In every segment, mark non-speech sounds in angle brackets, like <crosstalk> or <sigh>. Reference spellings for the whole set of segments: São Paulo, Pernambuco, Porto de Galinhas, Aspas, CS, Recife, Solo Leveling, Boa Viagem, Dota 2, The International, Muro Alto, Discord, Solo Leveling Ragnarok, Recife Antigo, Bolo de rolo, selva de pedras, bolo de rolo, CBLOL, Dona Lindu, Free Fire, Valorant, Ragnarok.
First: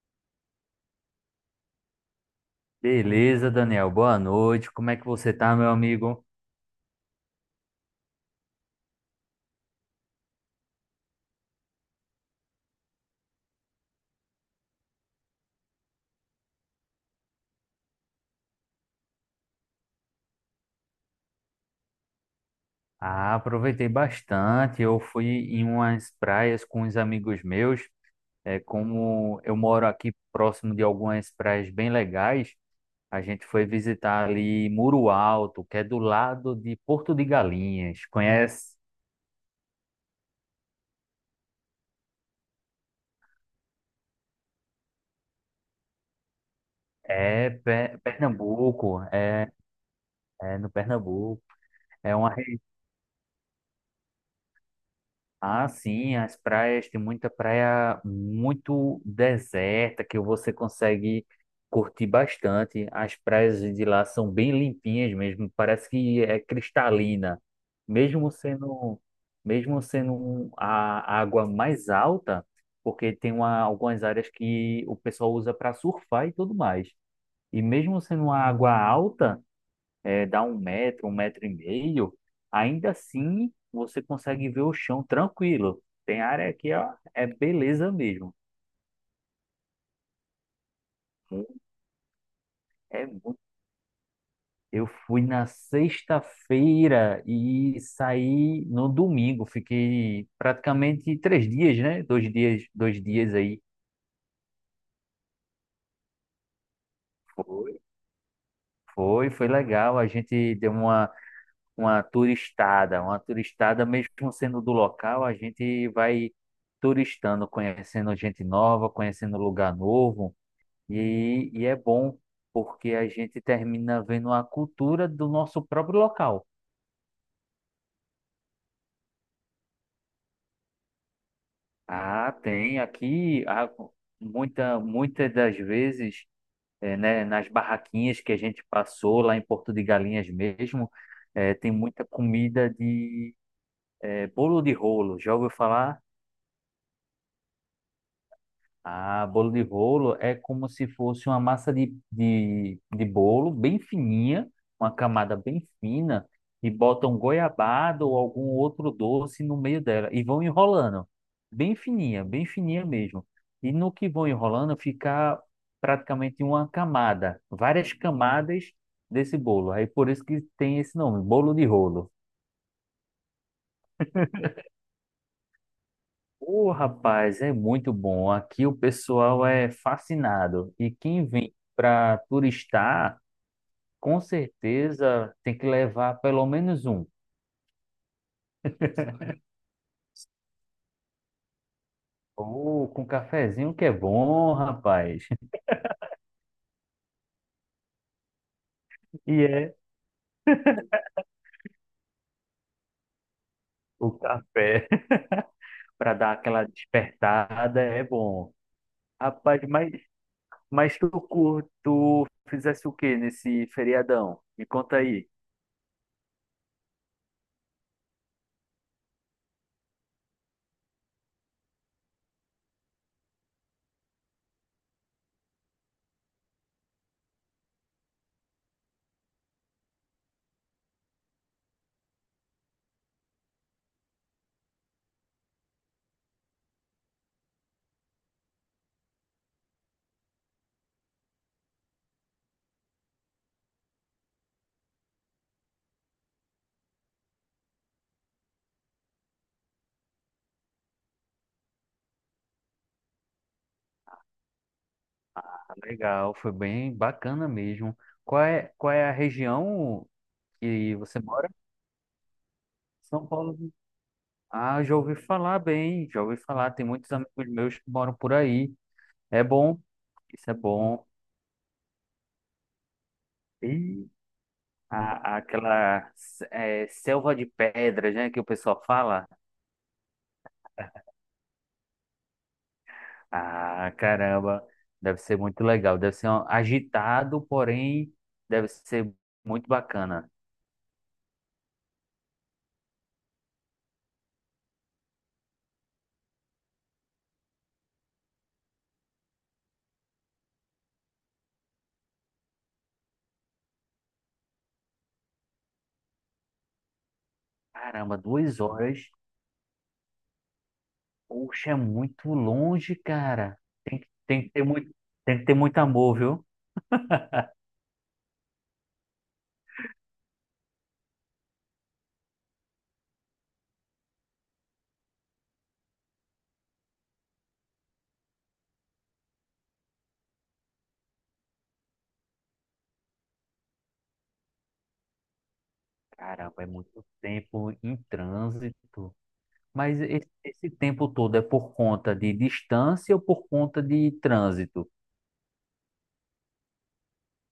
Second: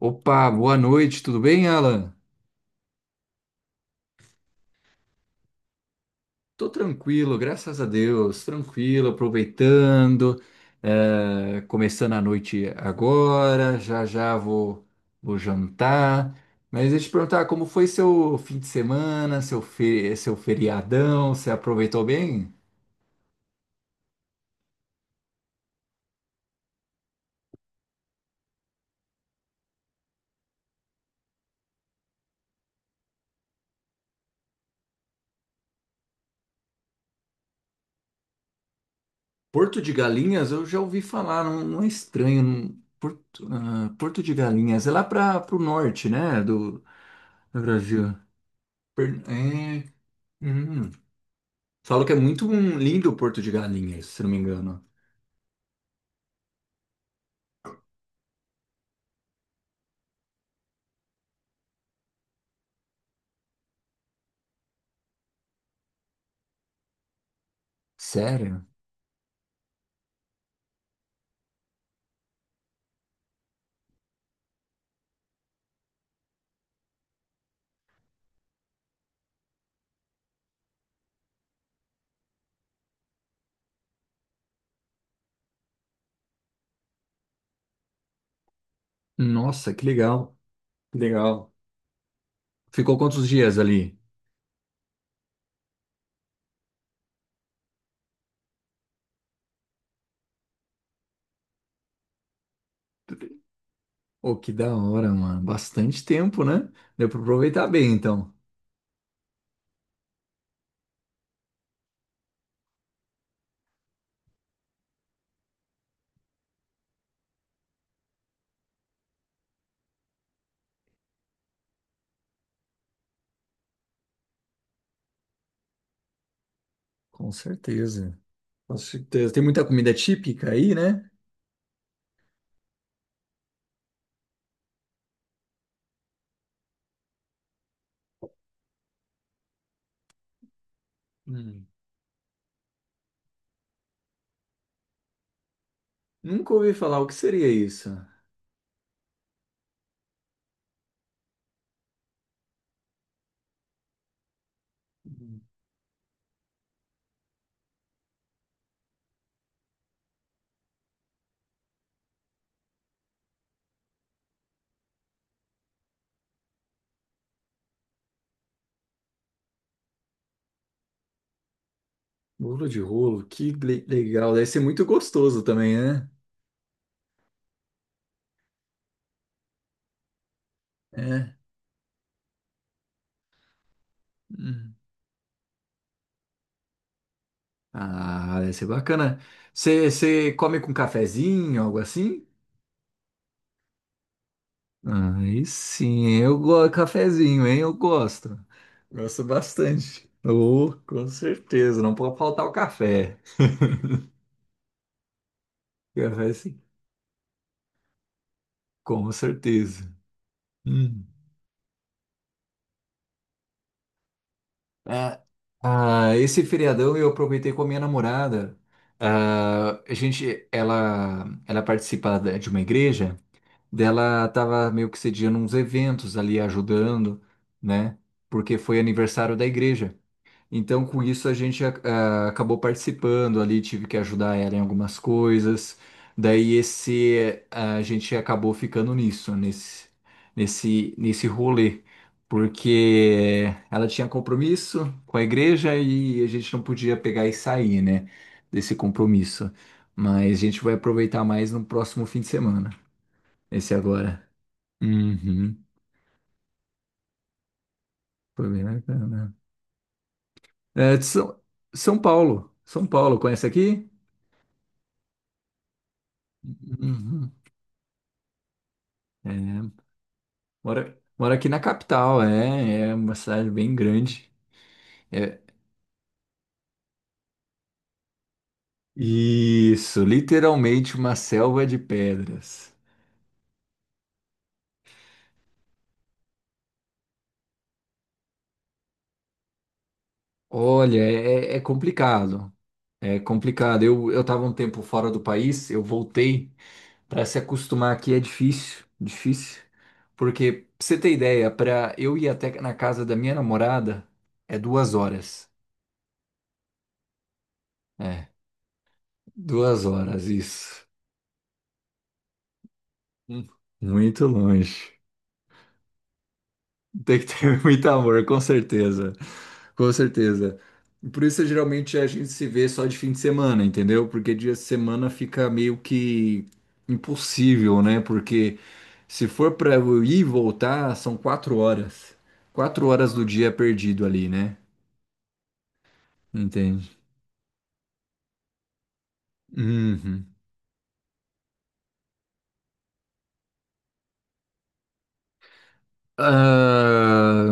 Opa, boa noite, tudo bem, Alan? Beleza, Daniel. Boa noite. Como é que você tá, meu amigo? Tô tranquilo, graças a Deus, tranquilo, aproveitando, começando a noite agora, já já vou, vou jantar. Mas deixa eu te perguntar, como foi seu fim de semana, seu feriadão, você aproveitou bem? Ah, aproveitei bastante. Eu fui em umas praias com uns amigos meus. É, como eu moro aqui próximo de algumas praias bem legais, a gente foi visitar ali Muro Alto, que é do lado de Porto de Galinhas. Conhece? Porto de Galinhas, eu já ouvi falar, não, não é estranho. Porto, ah, Porto de Galinhas, é lá para o norte, né, do Brasil. Pernambuco. É, É, é no uhum. Pernambuco. Falam que é É uma muito um lindo o Porto de Galinhas, se não me engano. Ah, sim, as praias, tem muita praia muito deserta que você consegue curtir bastante. As praias de lá são bem limpinhas mesmo, parece que é cristalina. Mesmo Sério? sendo, mesmo sendo a água mais alta, porque tem algumas áreas que o pessoal usa para surfar e tudo mais. E mesmo sendo uma água alta, dá 1 metro, 1 metro e meio, ainda assim você consegue ver o chão tranquilo. Tem área aqui, ó, é beleza mesmo. Nossa, que legal. Que legal. Ficou É quantos muito. dias ali? Eu fui na sexta-feira e saí no domingo. Fiquei praticamente 3 dias, né? 2 dias, 2 dias aí. Oh, que da hora, mano. Bastante tempo, né? Deu pra aproveitar Foi. bem, então. Foi legal. A gente deu uma turistada, uma turistada, mesmo sendo do local, a gente vai turistando, conhecendo gente nova, conhecendo lugar novo, e é bom porque a gente termina vendo a cultura do nosso próprio local. Com certeza. Com certeza. Tem muita comida típica aí, né? Ah, tem aqui, muitas das vezes, né, nas barraquinhas que a gente passou lá em Porto de Galinhas mesmo, Hum. tem muita comida de, bolo de rolo. Já ouviu falar? Nunca ouvi falar o que seria isso. Ah, bolo de rolo é como se fosse uma massa de bolo bem fininha, uma camada Hum. bem fina, e botam goiabada ou algum outro doce no meio dela e vão enrolando. Bem fininha mesmo. E no que vão enrolando fica praticamente uma camada, várias camadas desse bolo. Aí por isso que tem esse nome, bolo de rolo. Bolo de rolo, legal. Deve ser muito gostoso também, né? Ô, rapaz, é muito bom. Aqui o pessoal é fascinado. E quem É. vem para turistar, com Hum. certeza tem que levar pelo menos um. Ah, deve ser bacana. Você come com cafezinho, algo assim? Ou com cafezinho que é bom, rapaz. Aí <laughs> sim, eu gosto cafezinho, hein? Eu gosto. Gosto E é bastante. Oh, com certeza, não pode faltar o café. o café <laughs> para Café dar sim, aquela despertada, é bom. com Rapaz, certeza. mas Hum. Tu fizesse o que nesse feriadão? Me conta Ah, aí. ah, esse feriadão eu aproveitei com a minha namorada. Ah, a gente, ela participa de uma igreja, dela tava meio que sediando uns eventos ali, ajudando, né? Porque foi aniversário da igreja. Então, com isso, a gente ac- ah, acabou participando ali, tive que ajudar ela em algumas coisas. Daí, esse, a gente acabou ficando nisso, nesse rolê, porque ela tinha compromisso com a igreja e a gente não podia pegar e sair, né, desse compromisso. Mas a gente vai aproveitar mais no próximo fim de semana, esse agora. Uhum, Ah, legal, foi bem bacana mesmo. Qual foi bem é, qual é a bacana. região que É, você mora? São Paulo, São Paulo, São conhece Paulo. aqui? Ah, já ouvi falar bem, já ouvi falar. Tem muitos Uhum. amigos meus que moram por aí. É bom, É, isso é bom. moro aqui na capital, é, é uma cidade bem E grande. É, aquela é, selva de pedras, né, que o pessoal fala. isso, literalmente uma selva de pedras. Ah, caramba, deve ser muito legal. Deve ser agitado, porém, deve ser muito bacana. Olha, é, é complicado, é complicado. Eu estava um tempo fora do país, eu voltei. Para se acostumar aqui é difícil, difícil. Porque, pra você ter ideia, para eu ir até na casa da minha namorada é 2 horas. Caramba, É, 2 horas. duas horas, isso. Poxa, é muito longe, Hum. cara. Muito longe. Tem que ter muito amor, viu? Tem que ter <laughs> muito amor, com certeza. Com certeza. Por isso, geralmente, a gente se vê só de fim de semana, entendeu? Porque dia de semana fica meio que impossível, né? Porque se for pra eu ir e voltar, são 4 horas. Quatro horas do dia perdido ali, né? Caramba, é Entende? muito tempo em trânsito. Mas Uhum. esse tempo todo é por conta de distância ou por conta de trânsito? Ah,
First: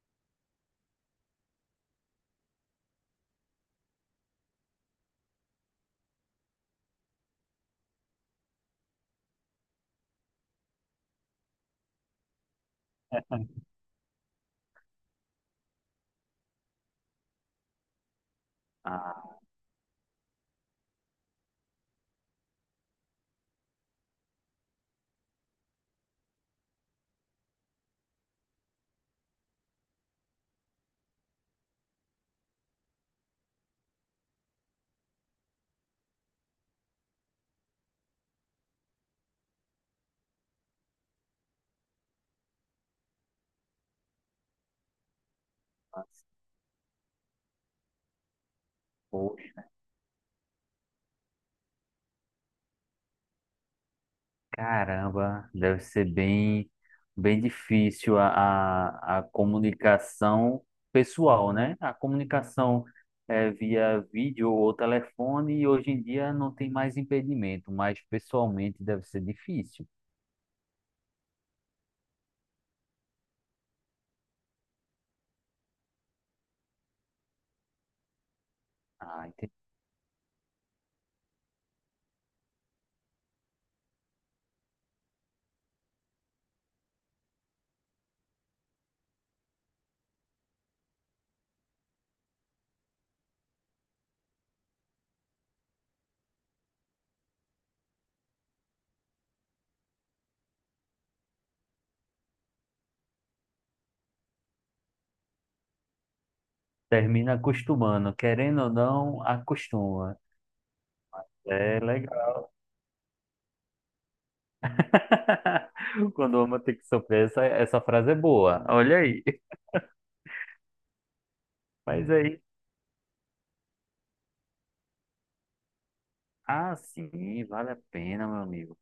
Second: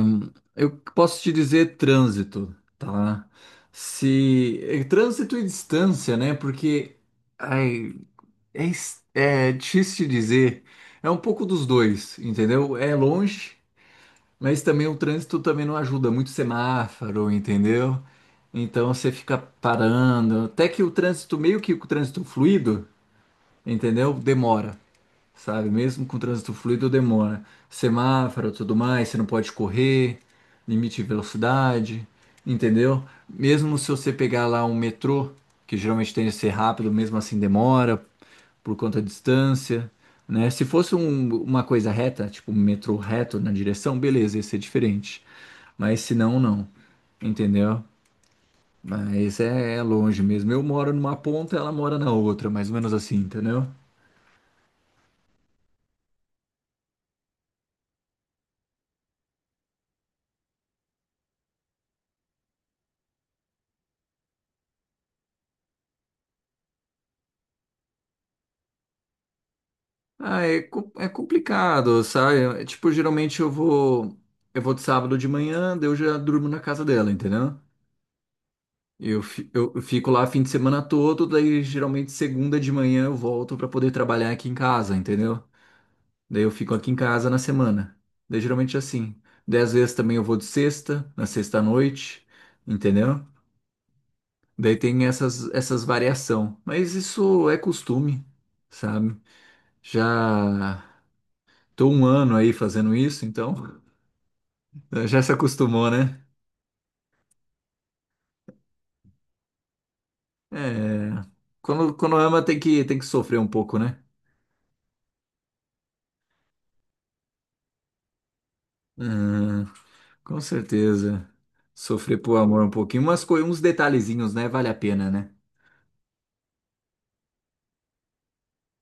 eu posso te dizer trânsito, tá? Se é trânsito e distância, né? Porque ai, é, é difícil de dizer. É um pouco dos dois, entendeu? É longe, mas também o trânsito também não ajuda. Muito semáforo, entendeu? Então você fica Ah, parando. Até que o trânsito, meio que o trânsito fluido, entendeu? Demora, sabe? Mesmo com o trânsito fluido, demora. Semáforo, tudo mais, você não pode correr, limite de velocidade, entendeu? Mesmo se você pegar lá um metrô, que geralmente tem que ser rápido, mesmo assim demora por conta da distância, né? Se fosse uma coisa reta, tipo um metrô reto na direção, beleza, ia ser diferente. Mas se mas, não, não. Entendeu? Mas poxa, é, é longe mesmo. Eu moro numa ponta, ela mora na outra, mais ou menos assim, entendeu? caramba, deve ser bem, bem difícil a comunicação pessoal, né? A comunicação via vídeo ou telefone, e hoje em dia não tem mais impedimento, mas pessoalmente deve ser difícil. Ah, é, é complicado, sabe? É, tipo, geralmente eu vou. Eu vou de sábado de manhã, daí eu já durmo na casa dela, entendeu? Eu, Ah, fi- entendi. Eu fico lá fim de semana todo, daí geralmente segunda de manhã eu volto pra poder trabalhar aqui em casa, entendeu? Daí eu fico aqui em casa na semana. Daí geralmente é assim. Daí às vezes também eu vou de sexta, na sexta à noite, entendeu? Daí tem essas variação. Mas isso é costume, sabe? Já tô 1 ano aí fazendo isso, então <laughs> já se acostumou, né? Termina acostumando, querendo ou não, acostuma. É. É quando legal. ama tem que sofrer um pouco, né? <laughs> Quando o homem tem que sofrer, essa frase é boa. Olha aí. Hum, com certeza. Mas Sofrer por aí, amor um pouquinho. Uns detalhezinhos, né? Vale a pena, né? Sim, vale a pena, meu amigo.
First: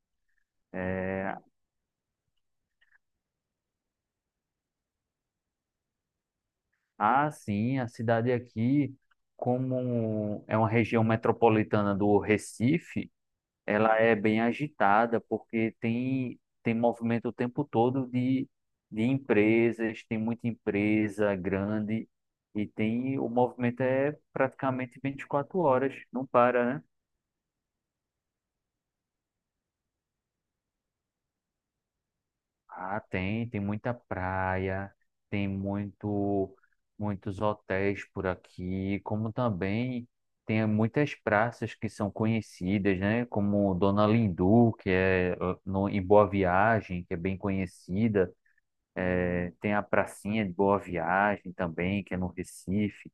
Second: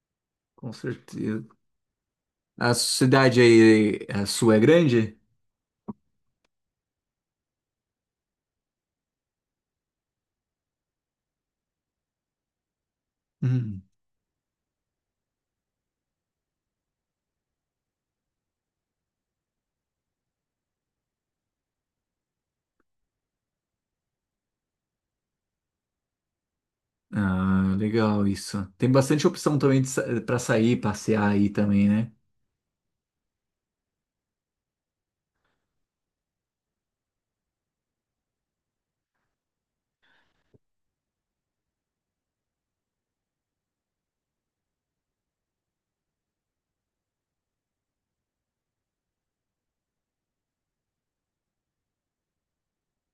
Com É, certeza. A cidade aí, a sua é grande? Sim, a cidade aqui, como é uma região metropolitana do Recife, Hum. ela é bem agitada, porque tem movimento o tempo todo de empresas, tem muita empresa grande, e tem, o movimento é praticamente 24 horas, não para, né? Ah, legal isso. Tem bastante opção também para sair, passear aí também, né? Ah, tem, muita praia, tem muitos hotéis por aqui, como também tem muitas praças que são conhecidas, né? Como Dona Lindu, que é eh, no, em Boa Viagem, que é bem conhecida. Tem a Pracinha de Boa Viagem também, que é no Recife.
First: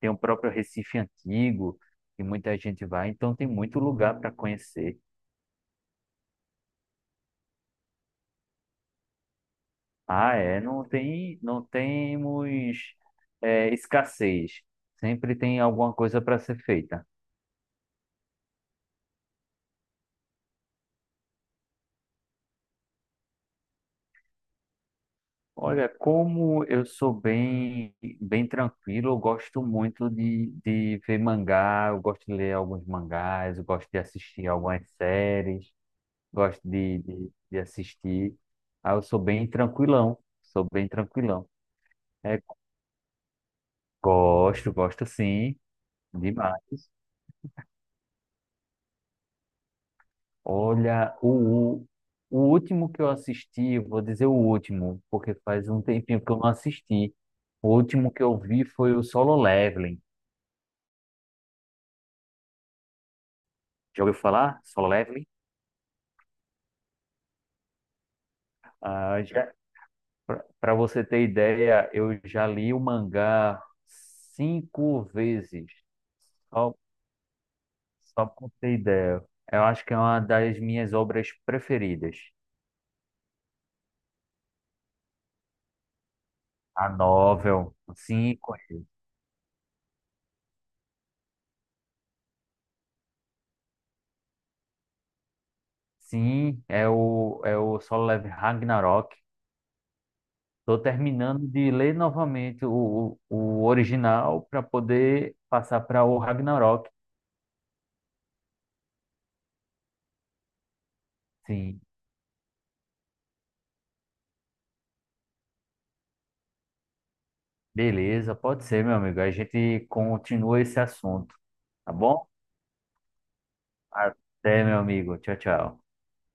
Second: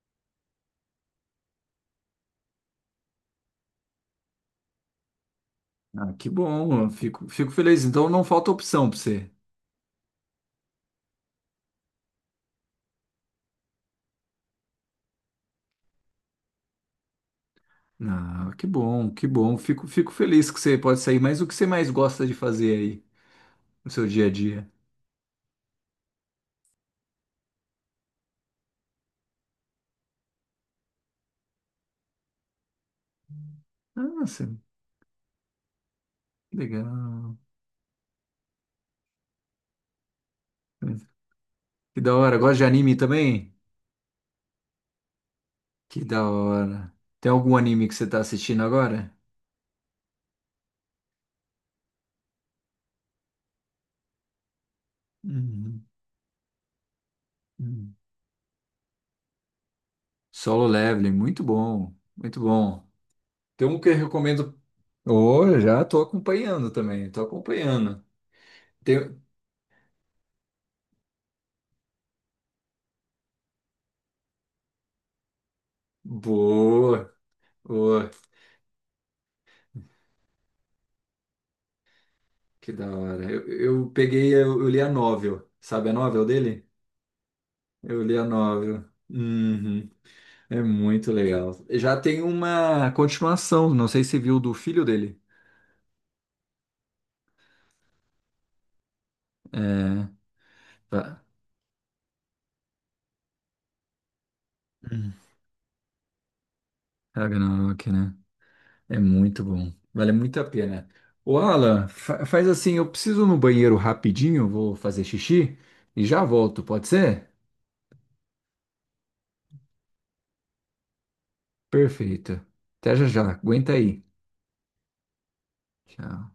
Tem o próprio Recife Antigo, que muita gente vai. Então tem muito lugar para conhecer. Ah, que bom, fico feliz. Então não falta opção para você. Ah, não temos escassez. Sempre tem alguma coisa para ser feita. Ah, que bom, que bom. Fico feliz que você pode sair. Mas o que você mais gosta de fazer aí no seu dia a dia? Olha, como eu sou bem, bem tranquilo, eu gosto muito de ver mangá, eu gosto de ler alguns mangás, eu gosto de Nossa, assistir algumas séries, que gosto de, de, legal. de assistir. Ah, eu sou bem tranquilão, sou bem tranquilão. Que da hora. É, Gosta de anime também? gosto, gosto sim, Que da demais. hora. Tem algum anime que você tá assistindo agora? Olha, o último que eu assisti, vou dizer o último, porque faz um Uhum. tempinho que eu não assisti. O último que eu vi foi o Solo Leveling. Solo Leveling, muito bom, muito bom. Tem um que eu Já ouviu recomendo. falar? Solo Leveling? Oh, já tô acompanhando também, tô acompanhando. Tem... Ah, já, para você ter ideia, eu já li o mangá 5 vezes. Só, Boa, boa, só para ter ideia. Eu acho que é uma das minhas obras preferidas. que da hora. Eu li a novel, sabe a novel dele? A novel, Eu li a sim, novel. conheço. Uhum. É muito legal. Já tem uma continuação, não sei se viu do filho dele. Sim, é o Solo Leveling Ragnarok. É. Estou Tá. terminando de ler novamente o original para Hum. poder passar para o Ragnarok. Ragnarok, né? É muito bom. Vale muito a pena. Ô, Sim, Alan, faz assim, eu preciso ir no banheiro rapidinho, vou fazer xixi e já volto, pode ser? beleza, pode ser, meu amigo. A gente continua esse assunto, tá bom? Perfeito. Até já já. Aguenta aí. Até, meu amigo. Tchau, tchau. Tchau.